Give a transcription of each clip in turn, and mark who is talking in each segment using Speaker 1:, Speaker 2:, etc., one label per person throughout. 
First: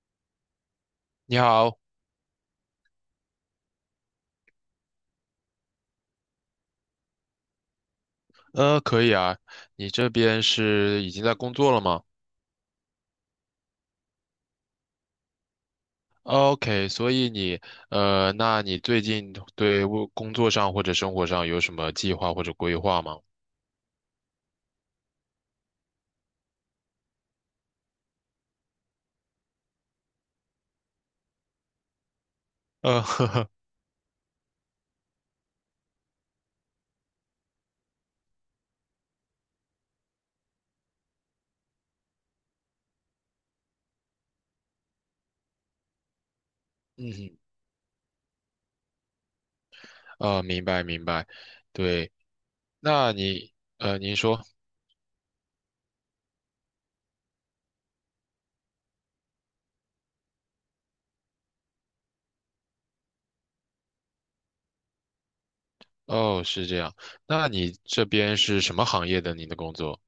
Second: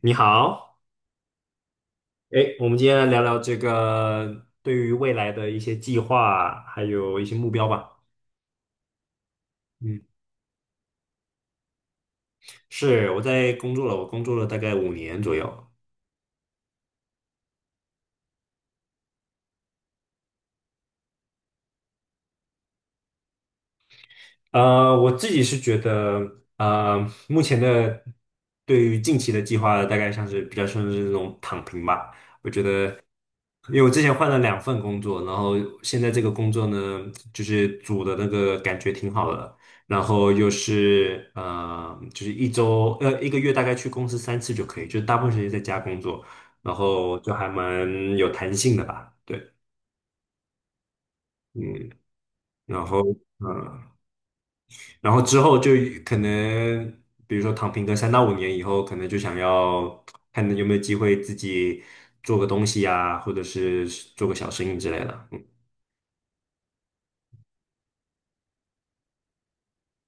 Speaker 1: 你好，
Speaker 2: 你好，
Speaker 1: 哎，我们今天来聊聊这个对于未来的一些计划，还有一些目标吧。
Speaker 2: 可以啊，你
Speaker 1: 嗯，
Speaker 2: 这边是已经在工作了吗
Speaker 1: 是，我在工作了，我工作了大概五年左右。
Speaker 2: ？OK，所以你，那你最近对我工作上或者生活上有什么计划或者规划吗？
Speaker 1: 我自己是觉得，目前的对于近期的计划，大概像是比较像是那种躺平吧。我觉得，
Speaker 2: 呵呵，
Speaker 1: 因为我之前换了2份工作，然后现在这个工作呢，就是组的那个感觉挺好的，然后又是就是1个月大概去公司3次就可以，就是大部分时间在家工作，然
Speaker 2: 嗯
Speaker 1: 后就
Speaker 2: 哼，
Speaker 1: 还蛮有弹性的吧。对，
Speaker 2: 明白明白，
Speaker 1: 嗯，
Speaker 2: 对，
Speaker 1: 然后。
Speaker 2: 那你，
Speaker 1: 呃
Speaker 2: 您说，
Speaker 1: 然后之后就可能，比如说躺平个3到5年以后，可能就想要看有没有机会自己做个东西呀、或者是做个小生意之类的。嗯，
Speaker 2: 哦，是这样，那你这边是什么行业的？您的工作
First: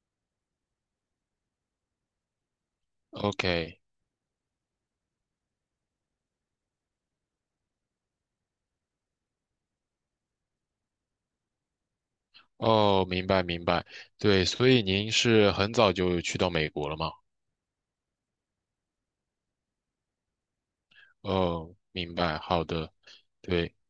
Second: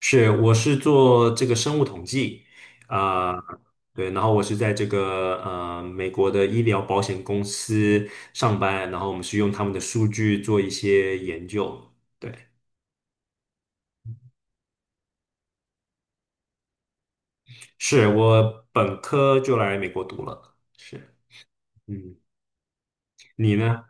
Speaker 1: 是，我是做这个生物统计，啊、
Speaker 2: ？OK，
Speaker 1: 对，然后我是在这个美国的医疗保险公司上班，然后我们是用他们的数据做一些研究。对，
Speaker 2: 哦，明白明白，对，所以您是很早就去到美国了吗？
Speaker 1: 是我本科就来美国读了，是，
Speaker 2: 哦，明
Speaker 1: 嗯，
Speaker 2: 白，好的。
Speaker 1: 你
Speaker 2: 对。
Speaker 1: 呢？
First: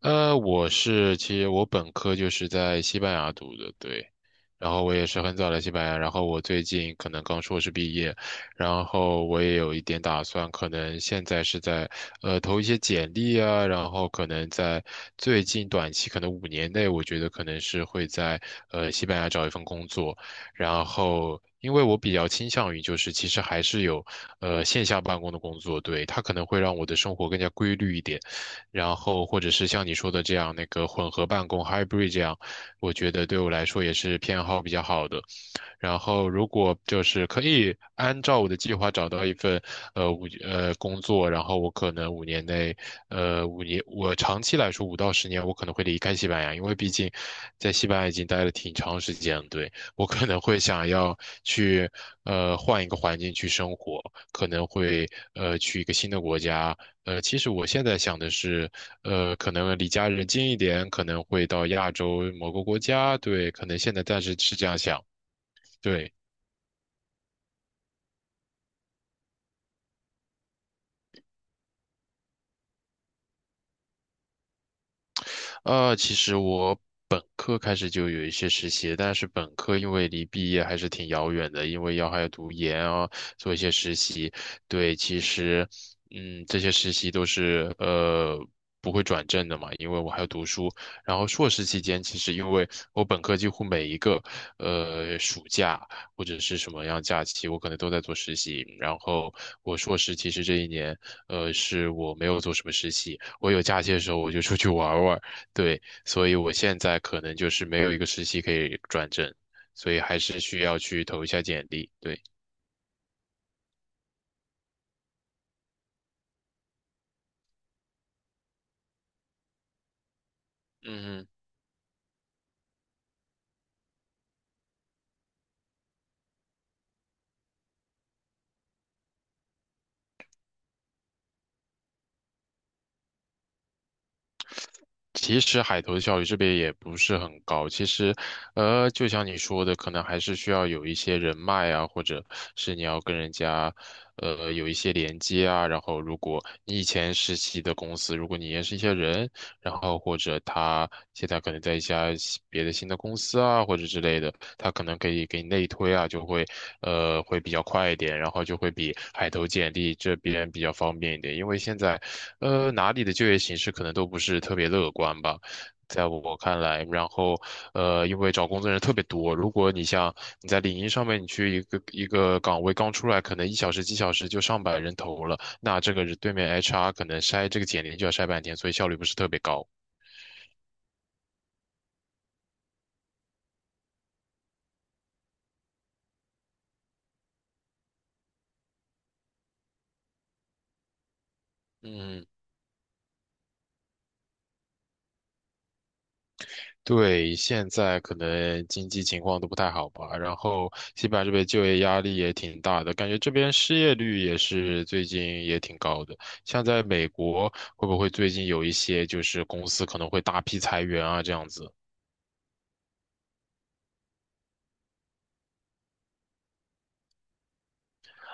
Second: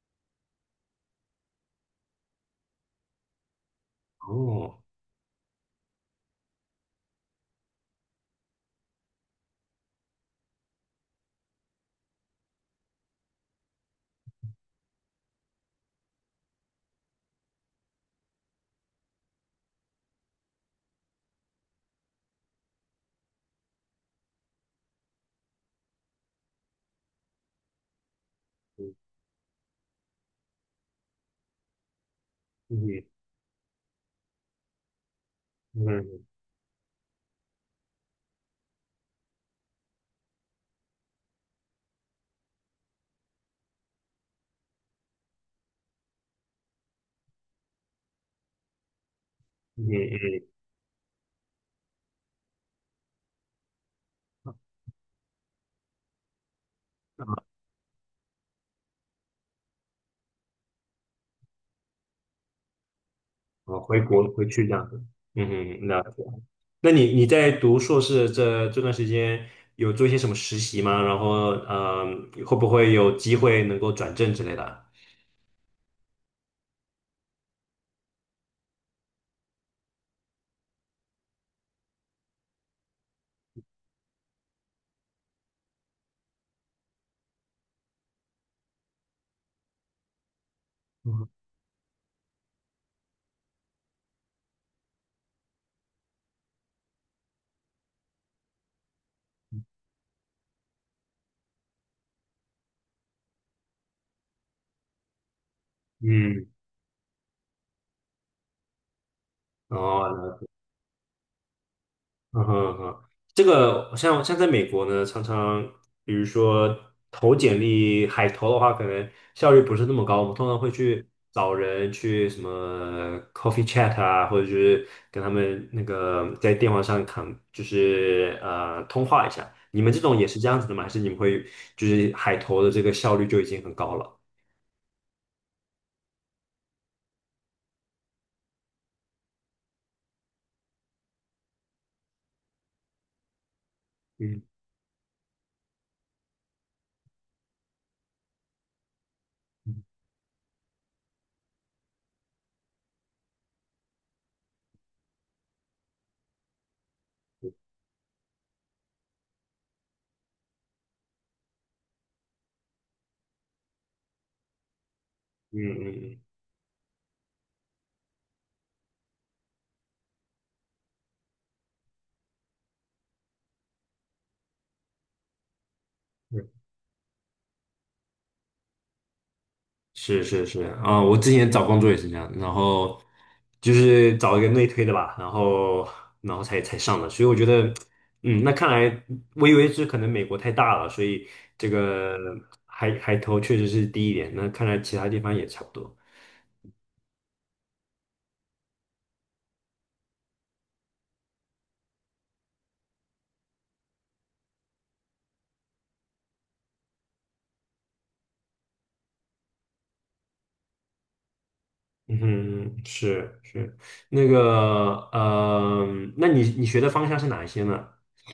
Speaker 2: 其实我本科就是在西班牙读的，对。然
Speaker 1: 哦。
Speaker 2: 后我也是很早来西班牙，然后我最近可能刚硕士毕业，然后我也有一点打算，可能现在是在投一些简历啊，然后可能在最近短期可能五年内，我觉得可能是会在西班牙找一份工作，然后。因为我比较倾向于，就是其实还是有，线下办公的工作，对，它可能会让我的生活更加规律一点，然后或者是像你说的这样，那个混合办公 hybrid 这样，我觉
Speaker 1: 嗯
Speaker 2: 得对我来说也是偏好比较好的。然
Speaker 1: 嗯
Speaker 2: 后，如果就是可以按照我的计划找到一份呃五呃工作，然后我可能五年内，呃五年我长期来说5到10年，我可能会离开西班牙，因为毕竟在西班牙已经待了挺长时间了，对，
Speaker 1: 嗯
Speaker 2: 我可能
Speaker 1: 嗯，
Speaker 2: 会想要去换一个环境去生活，可能会去一个新的国家。其实我现在想的是，可能离家人近一点，可能会到亚洲某个国家，对，可
Speaker 1: 哦，
Speaker 2: 能现
Speaker 1: 回
Speaker 2: 在暂
Speaker 1: 国
Speaker 2: 时
Speaker 1: 回
Speaker 2: 是
Speaker 1: 去
Speaker 2: 这
Speaker 1: 这
Speaker 2: 样
Speaker 1: 样子，
Speaker 2: 想。
Speaker 1: 嗯嗯，那
Speaker 2: 对，
Speaker 1: 那你在读硕士这段时间有做一些什么实习吗？然后，嗯，会不会有机会能够转正之类的？
Speaker 2: 其实我本科开始就有一些实习，但是本科因为离毕业还是挺遥远的，因为要还要读研啊，做一些实习。对，其实，嗯，这些实习都是不会转正的嘛，因为我还要读书。然后
Speaker 1: 嗯，
Speaker 2: 硕士期间，其实因为我本科几乎每一个暑假或者是什么样假期，我可能都在做实习。然后我硕士其实这一年，是我没有做什么实习。我有假期的时候我就出去玩儿玩儿，对，所以
Speaker 1: 嗯，
Speaker 2: 我现在可能就是没有一个实习可以转正，所以还
Speaker 1: 哦，
Speaker 2: 是需要去投一下简历。对，
Speaker 1: 嗯哼嗯哼，这个像在美国呢，常常比如说投简历海投的话，可能效率不是那么高。我们通常会去
Speaker 2: 嗯哼。
Speaker 1: 找人去什么 coffee chat 啊，或者就是跟他们那个在电话上谈，就是通话一下。你们这种也是这样子的吗？还是你们会就是海投的这个效率就已经很高了？
Speaker 2: 其实海投的效率这边也不是很高。其实，就像你说的，可能还是需要有一些人脉啊，或者是你要跟人家，
Speaker 1: 嗯
Speaker 2: 有一些连接啊。然后，如果你以前实习的公司，如果你认识一些人，然
Speaker 1: 嗯
Speaker 2: 后或者他现在可能在一家别的新的公司啊，或者之类的，他可能可以给你内推啊，就会，会比较快一点，然后就会比海投简历这边比较方便一点，因为现在。哪里的就业形势可能都不是特别乐观吧，
Speaker 1: 嗯
Speaker 2: 在
Speaker 1: 嗯
Speaker 2: 我看来。然后，因为找工作人特别多，如果你像你在领英上面，你去一个一个岗位刚出来，可能1小时几小时就上百人投了，那这个是对
Speaker 1: 嗯。
Speaker 2: 面 HR 可能筛这个简历就要筛半天，所以效率不是特别高。
Speaker 1: 是是是啊，我之前找工作也是这样，然后就是找一个内推的吧，然后才上的，所以我觉得，嗯，那看来我以为是可能美国太大了，所以这个
Speaker 2: 嗯。
Speaker 1: 海投确实是低一点，那看来其他地方也差不多。
Speaker 2: 对，现在可能经济情况都不太好吧，然后西班牙这边就业压力也挺大的，感觉这边失业率也是最近也挺高的。像在美国，会不会最近有一些就是公司可能会大批裁员啊这样子？
Speaker 1: 嗯哼，是是，那个那你学的方向是哪一些呢？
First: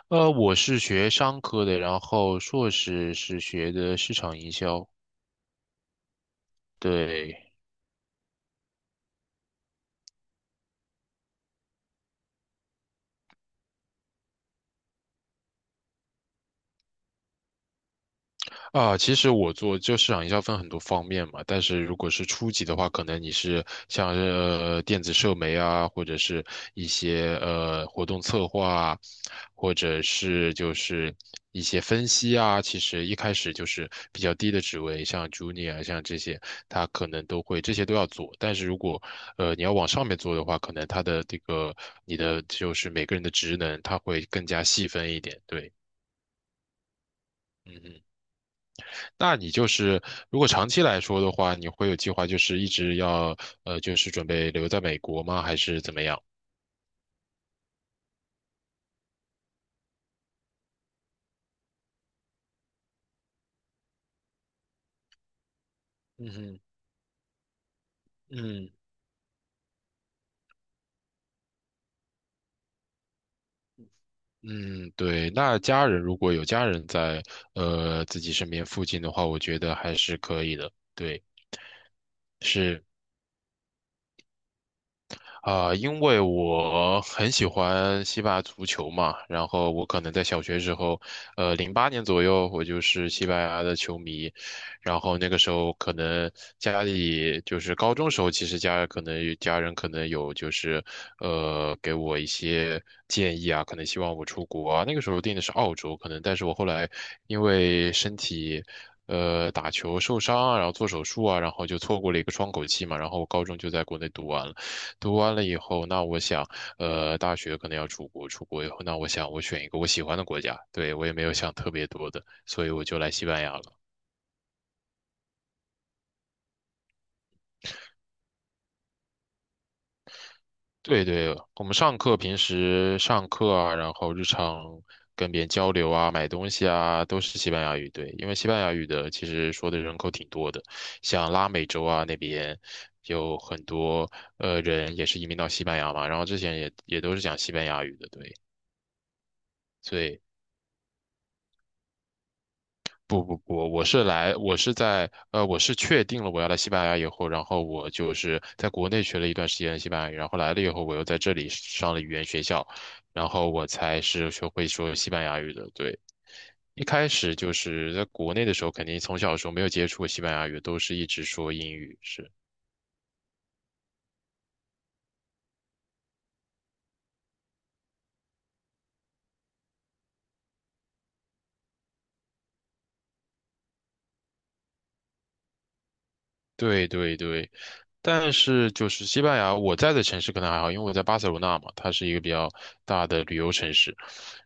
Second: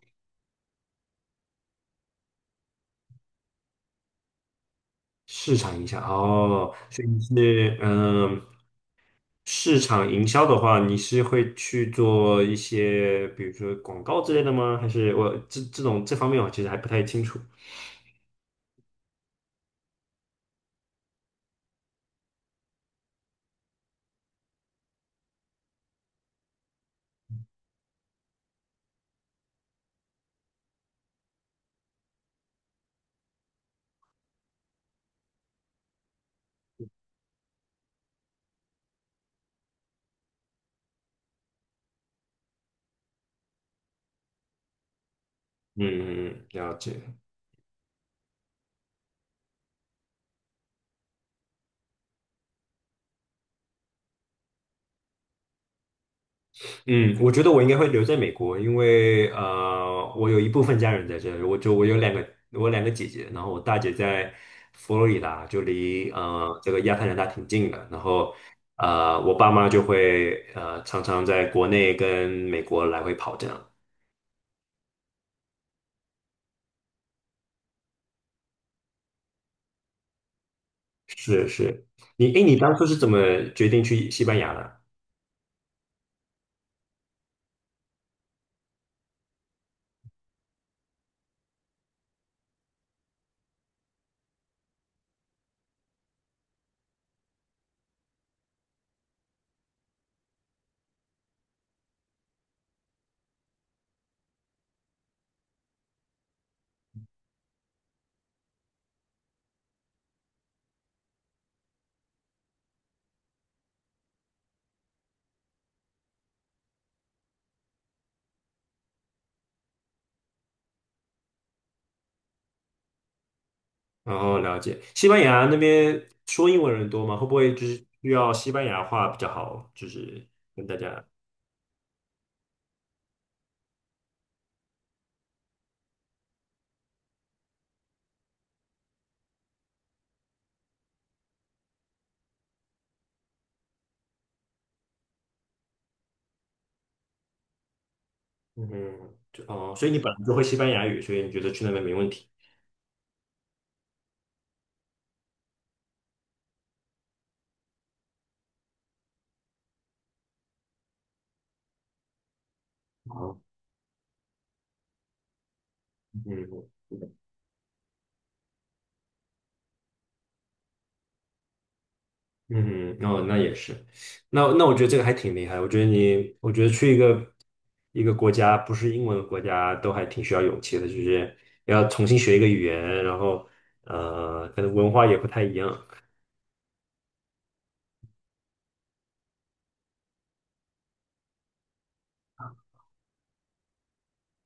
Speaker 2: 我是学商科的，然后硕士是学的市场营销，
Speaker 1: 市场营销哦，所以你
Speaker 2: 对。
Speaker 1: 是。市场营销的话，你是会去做一些，比如说广告之类的吗？还是我这种这方面我其实还不太清楚。
Speaker 2: 啊，其实我做就市场营销分很多方面嘛，但是如果是初级的话，可能你是像是电子社媒啊，或者是一些活动策划啊，或者是就是一些分析啊，其实一开始就是比较低的职位，像 junior 啊像这些，他可能都会这些都要做。但是如果你要往上面做的话，可能他的这个你的就是每个人的职能，他会更加细分一点。对，
Speaker 1: 嗯，了解。
Speaker 2: 嗯嗯。那你就是如果长期来说的话，你会有计划，就是一直要就是准备留在美国吗？还是怎么样？
Speaker 1: 嗯，我觉得我应该会留在美国，因为我有一部分家人在这里，我有两个姐姐，然后我大姐在佛罗里达，就离
Speaker 2: 嗯哼，
Speaker 1: 这个亚特兰大挺近的，然后
Speaker 2: 嗯
Speaker 1: 我爸妈就会常常在国内跟美国来回跑这样。
Speaker 2: 嗯，对。那家人如果有家人在自己身边附近的话，我觉得还是可以的。对，
Speaker 1: 是是，你当
Speaker 2: 是。
Speaker 1: 初是怎么决定去西班牙的？
Speaker 2: 啊、因为我很喜欢西班牙足球嘛，然后我可能在小学时候，08年左右，我就是西班牙的球迷，然后那个时候可能家里就是高中时候，其实家可能有家人可能有就是给我一些建议啊，可能希望我出国啊，那个时候定的是澳洲，可能，但是我后来因为身体。打球受伤啊，然后做手术啊，然后就错过了一个窗口期嘛，然后我高中就在国内读完了。读完了以后，那我想，大学可能要出国，出国以后，那我想我选一个我喜欢的国家，对，我也没有想特别多的，所以我就来西班牙了。
Speaker 1: 然后了解西班牙那边说英文人多吗？会不会就是需要西班牙话比较好？就是跟大
Speaker 2: 对
Speaker 1: 家，
Speaker 2: 对，我们上课平时上课啊，然后日常跟别人交流啊，买东西啊，都是西班牙语，对，因为西班牙语的其实说的人口挺多的，像拉美洲啊那边有很多人也是移民到西班牙嘛，然后之前也都是讲西班牙语的，对。
Speaker 1: 嗯，就哦，所以
Speaker 2: 所
Speaker 1: 你本
Speaker 2: 以
Speaker 1: 来就会西班牙语，所以你觉得去那边没问题？
Speaker 2: 不不不，我是确定了我要来西班牙以后，然后我就是在国内学了一段时间的西班牙语，然后来了以后，我又在这里上了语言学校，然
Speaker 1: 哦，
Speaker 2: 后我才是学会说西班牙语的。对，
Speaker 1: 嗯
Speaker 2: 一开始就是在国内的时候，肯定从小的时候没有接触过西班牙语，都是一直说英语，是，
Speaker 1: 嗯，哦，那也是，那我觉得这个还挺厉害。我觉得去一个国家不是英文的国家，都还挺需要勇气的，就是要重新学一个语言，然后可能文化也不太一样。
Speaker 2: 对对对。但是就是西班牙，我在的城市可能还好，因为我在巴塞罗那嘛，它是一个比较大的旅游城市。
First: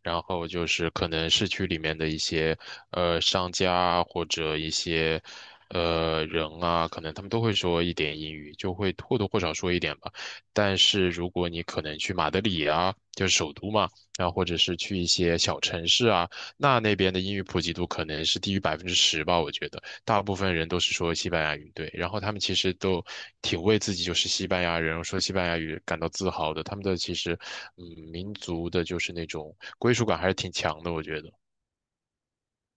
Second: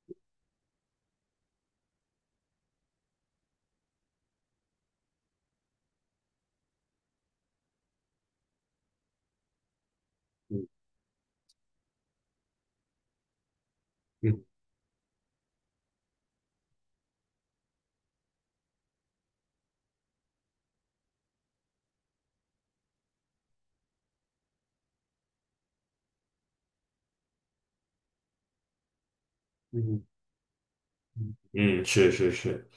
Speaker 2: 然后就是可能市区里面的一些商家啊或者一些人啊，可能他们都会说一点英语，就会或多或少说一点吧。
Speaker 1: 嗯
Speaker 2: 但是如果你可能去马德里啊，就是首都嘛，然后
Speaker 1: 嗯
Speaker 2: 或者是去一些小城市啊，那那边的英语普及度可能是低于10%吧，我觉得。大部分人都是说西班牙语，对，然后他们其实都挺为自己就是西班牙人说西班牙语感到自豪的，他们的其实，嗯，民族的就是那种归
Speaker 1: 嗯，
Speaker 2: 属感还是挺强的，我觉得。
Speaker 1: 嗯是是是，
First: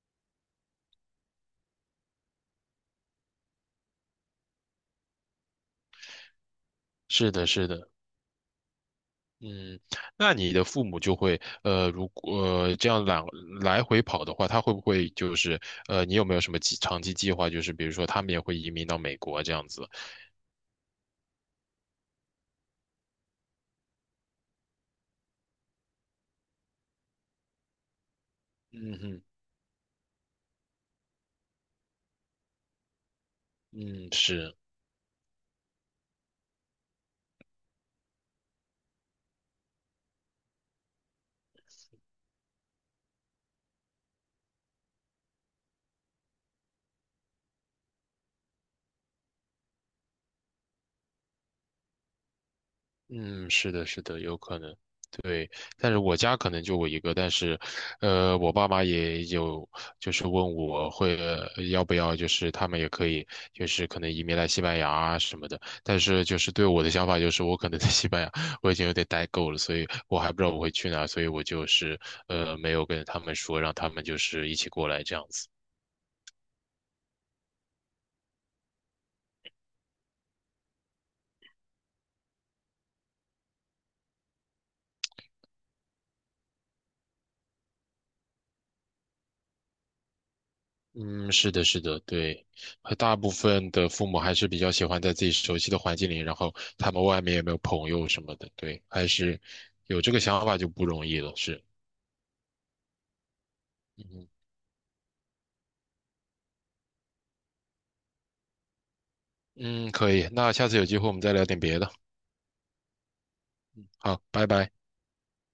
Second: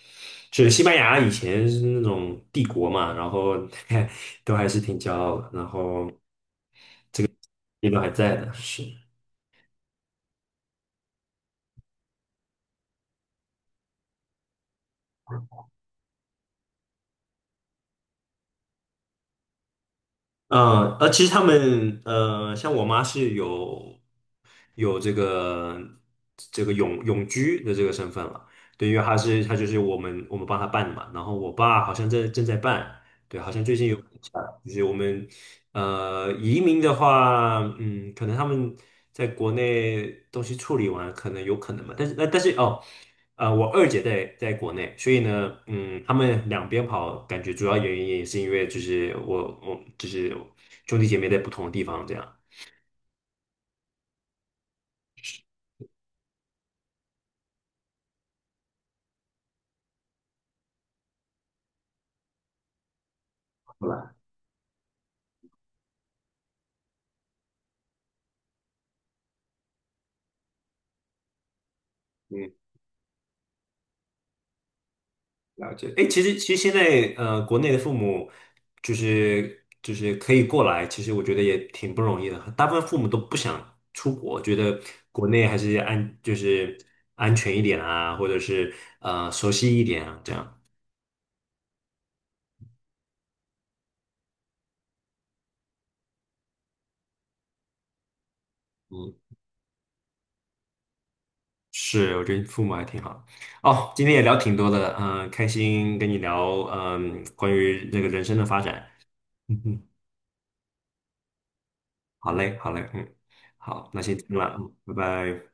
Speaker 1: 是西班牙以前是那种帝国嘛，然后 都还是挺骄傲的，然后
Speaker 2: 是的，是
Speaker 1: 也
Speaker 2: 的，
Speaker 1: 都还在的，是。
Speaker 2: 嗯，那你的父母就会，如果、这样来回跑的话，他会不会就是，你有没有什么长期计划，就是比如说他们也会移民到美国这样子？
Speaker 1: 嗯，其实他们像我妈是有这个永居的这个身份了，对，因
Speaker 2: 嗯
Speaker 1: 为
Speaker 2: 哼，
Speaker 1: 她就是我们帮她办的嘛，然后我爸好像正在办，对，好像最近有
Speaker 2: 嗯，是。
Speaker 1: 就是我们移民的话，嗯，可能他们在国内东西处理完，可能有可能嘛，但是哦。我二姐在国内，所以呢，嗯，他们两边跑，感觉主要原因也是因为就是我就是兄弟姐妹在不同的地方这样。
Speaker 2: 嗯，是的，是的，有可能，对。但是我家可能就我一个，但是，我爸妈也有，就是问我会，要不要，就是他们也可以，就
Speaker 1: 好
Speaker 2: 是可能
Speaker 1: 吧，
Speaker 2: 移民来西班牙啊什么的。但是就是对我的想法就是，我可能在西班牙我已经有点待够了，所以我还不知道我会去哪，所以我就是
Speaker 1: 嗯，
Speaker 2: 没有跟他们说，让他们就是一起过来这样子。
Speaker 1: 了解。哎，其实现在国内的父母就是可以过来，其实我觉得也挺不容易的。大部分父母都不想出国，觉得国内还是安就是安全一点啊，或者是熟悉一点啊，这样。
Speaker 2: 嗯，是的，是的，对，和大部分的父母还是比较喜欢在自己熟悉的环境里，然后他们外面有没有朋友什么的，对，还
Speaker 1: 嗯。
Speaker 2: 是有这个想法就不容易了，是，
Speaker 1: 是，我觉得父母还挺好。哦，今天也
Speaker 2: 嗯
Speaker 1: 聊挺多的，嗯、开心跟你聊，嗯、关于这个人生的发展。嗯哼，
Speaker 2: 嗯，可以，那下次有机会我们再聊点别的，
Speaker 1: 好嘞，好嘞，嗯，好，那先
Speaker 2: 好，
Speaker 1: 这样
Speaker 2: 拜
Speaker 1: 了，
Speaker 2: 拜。
Speaker 1: 嗯，拜拜。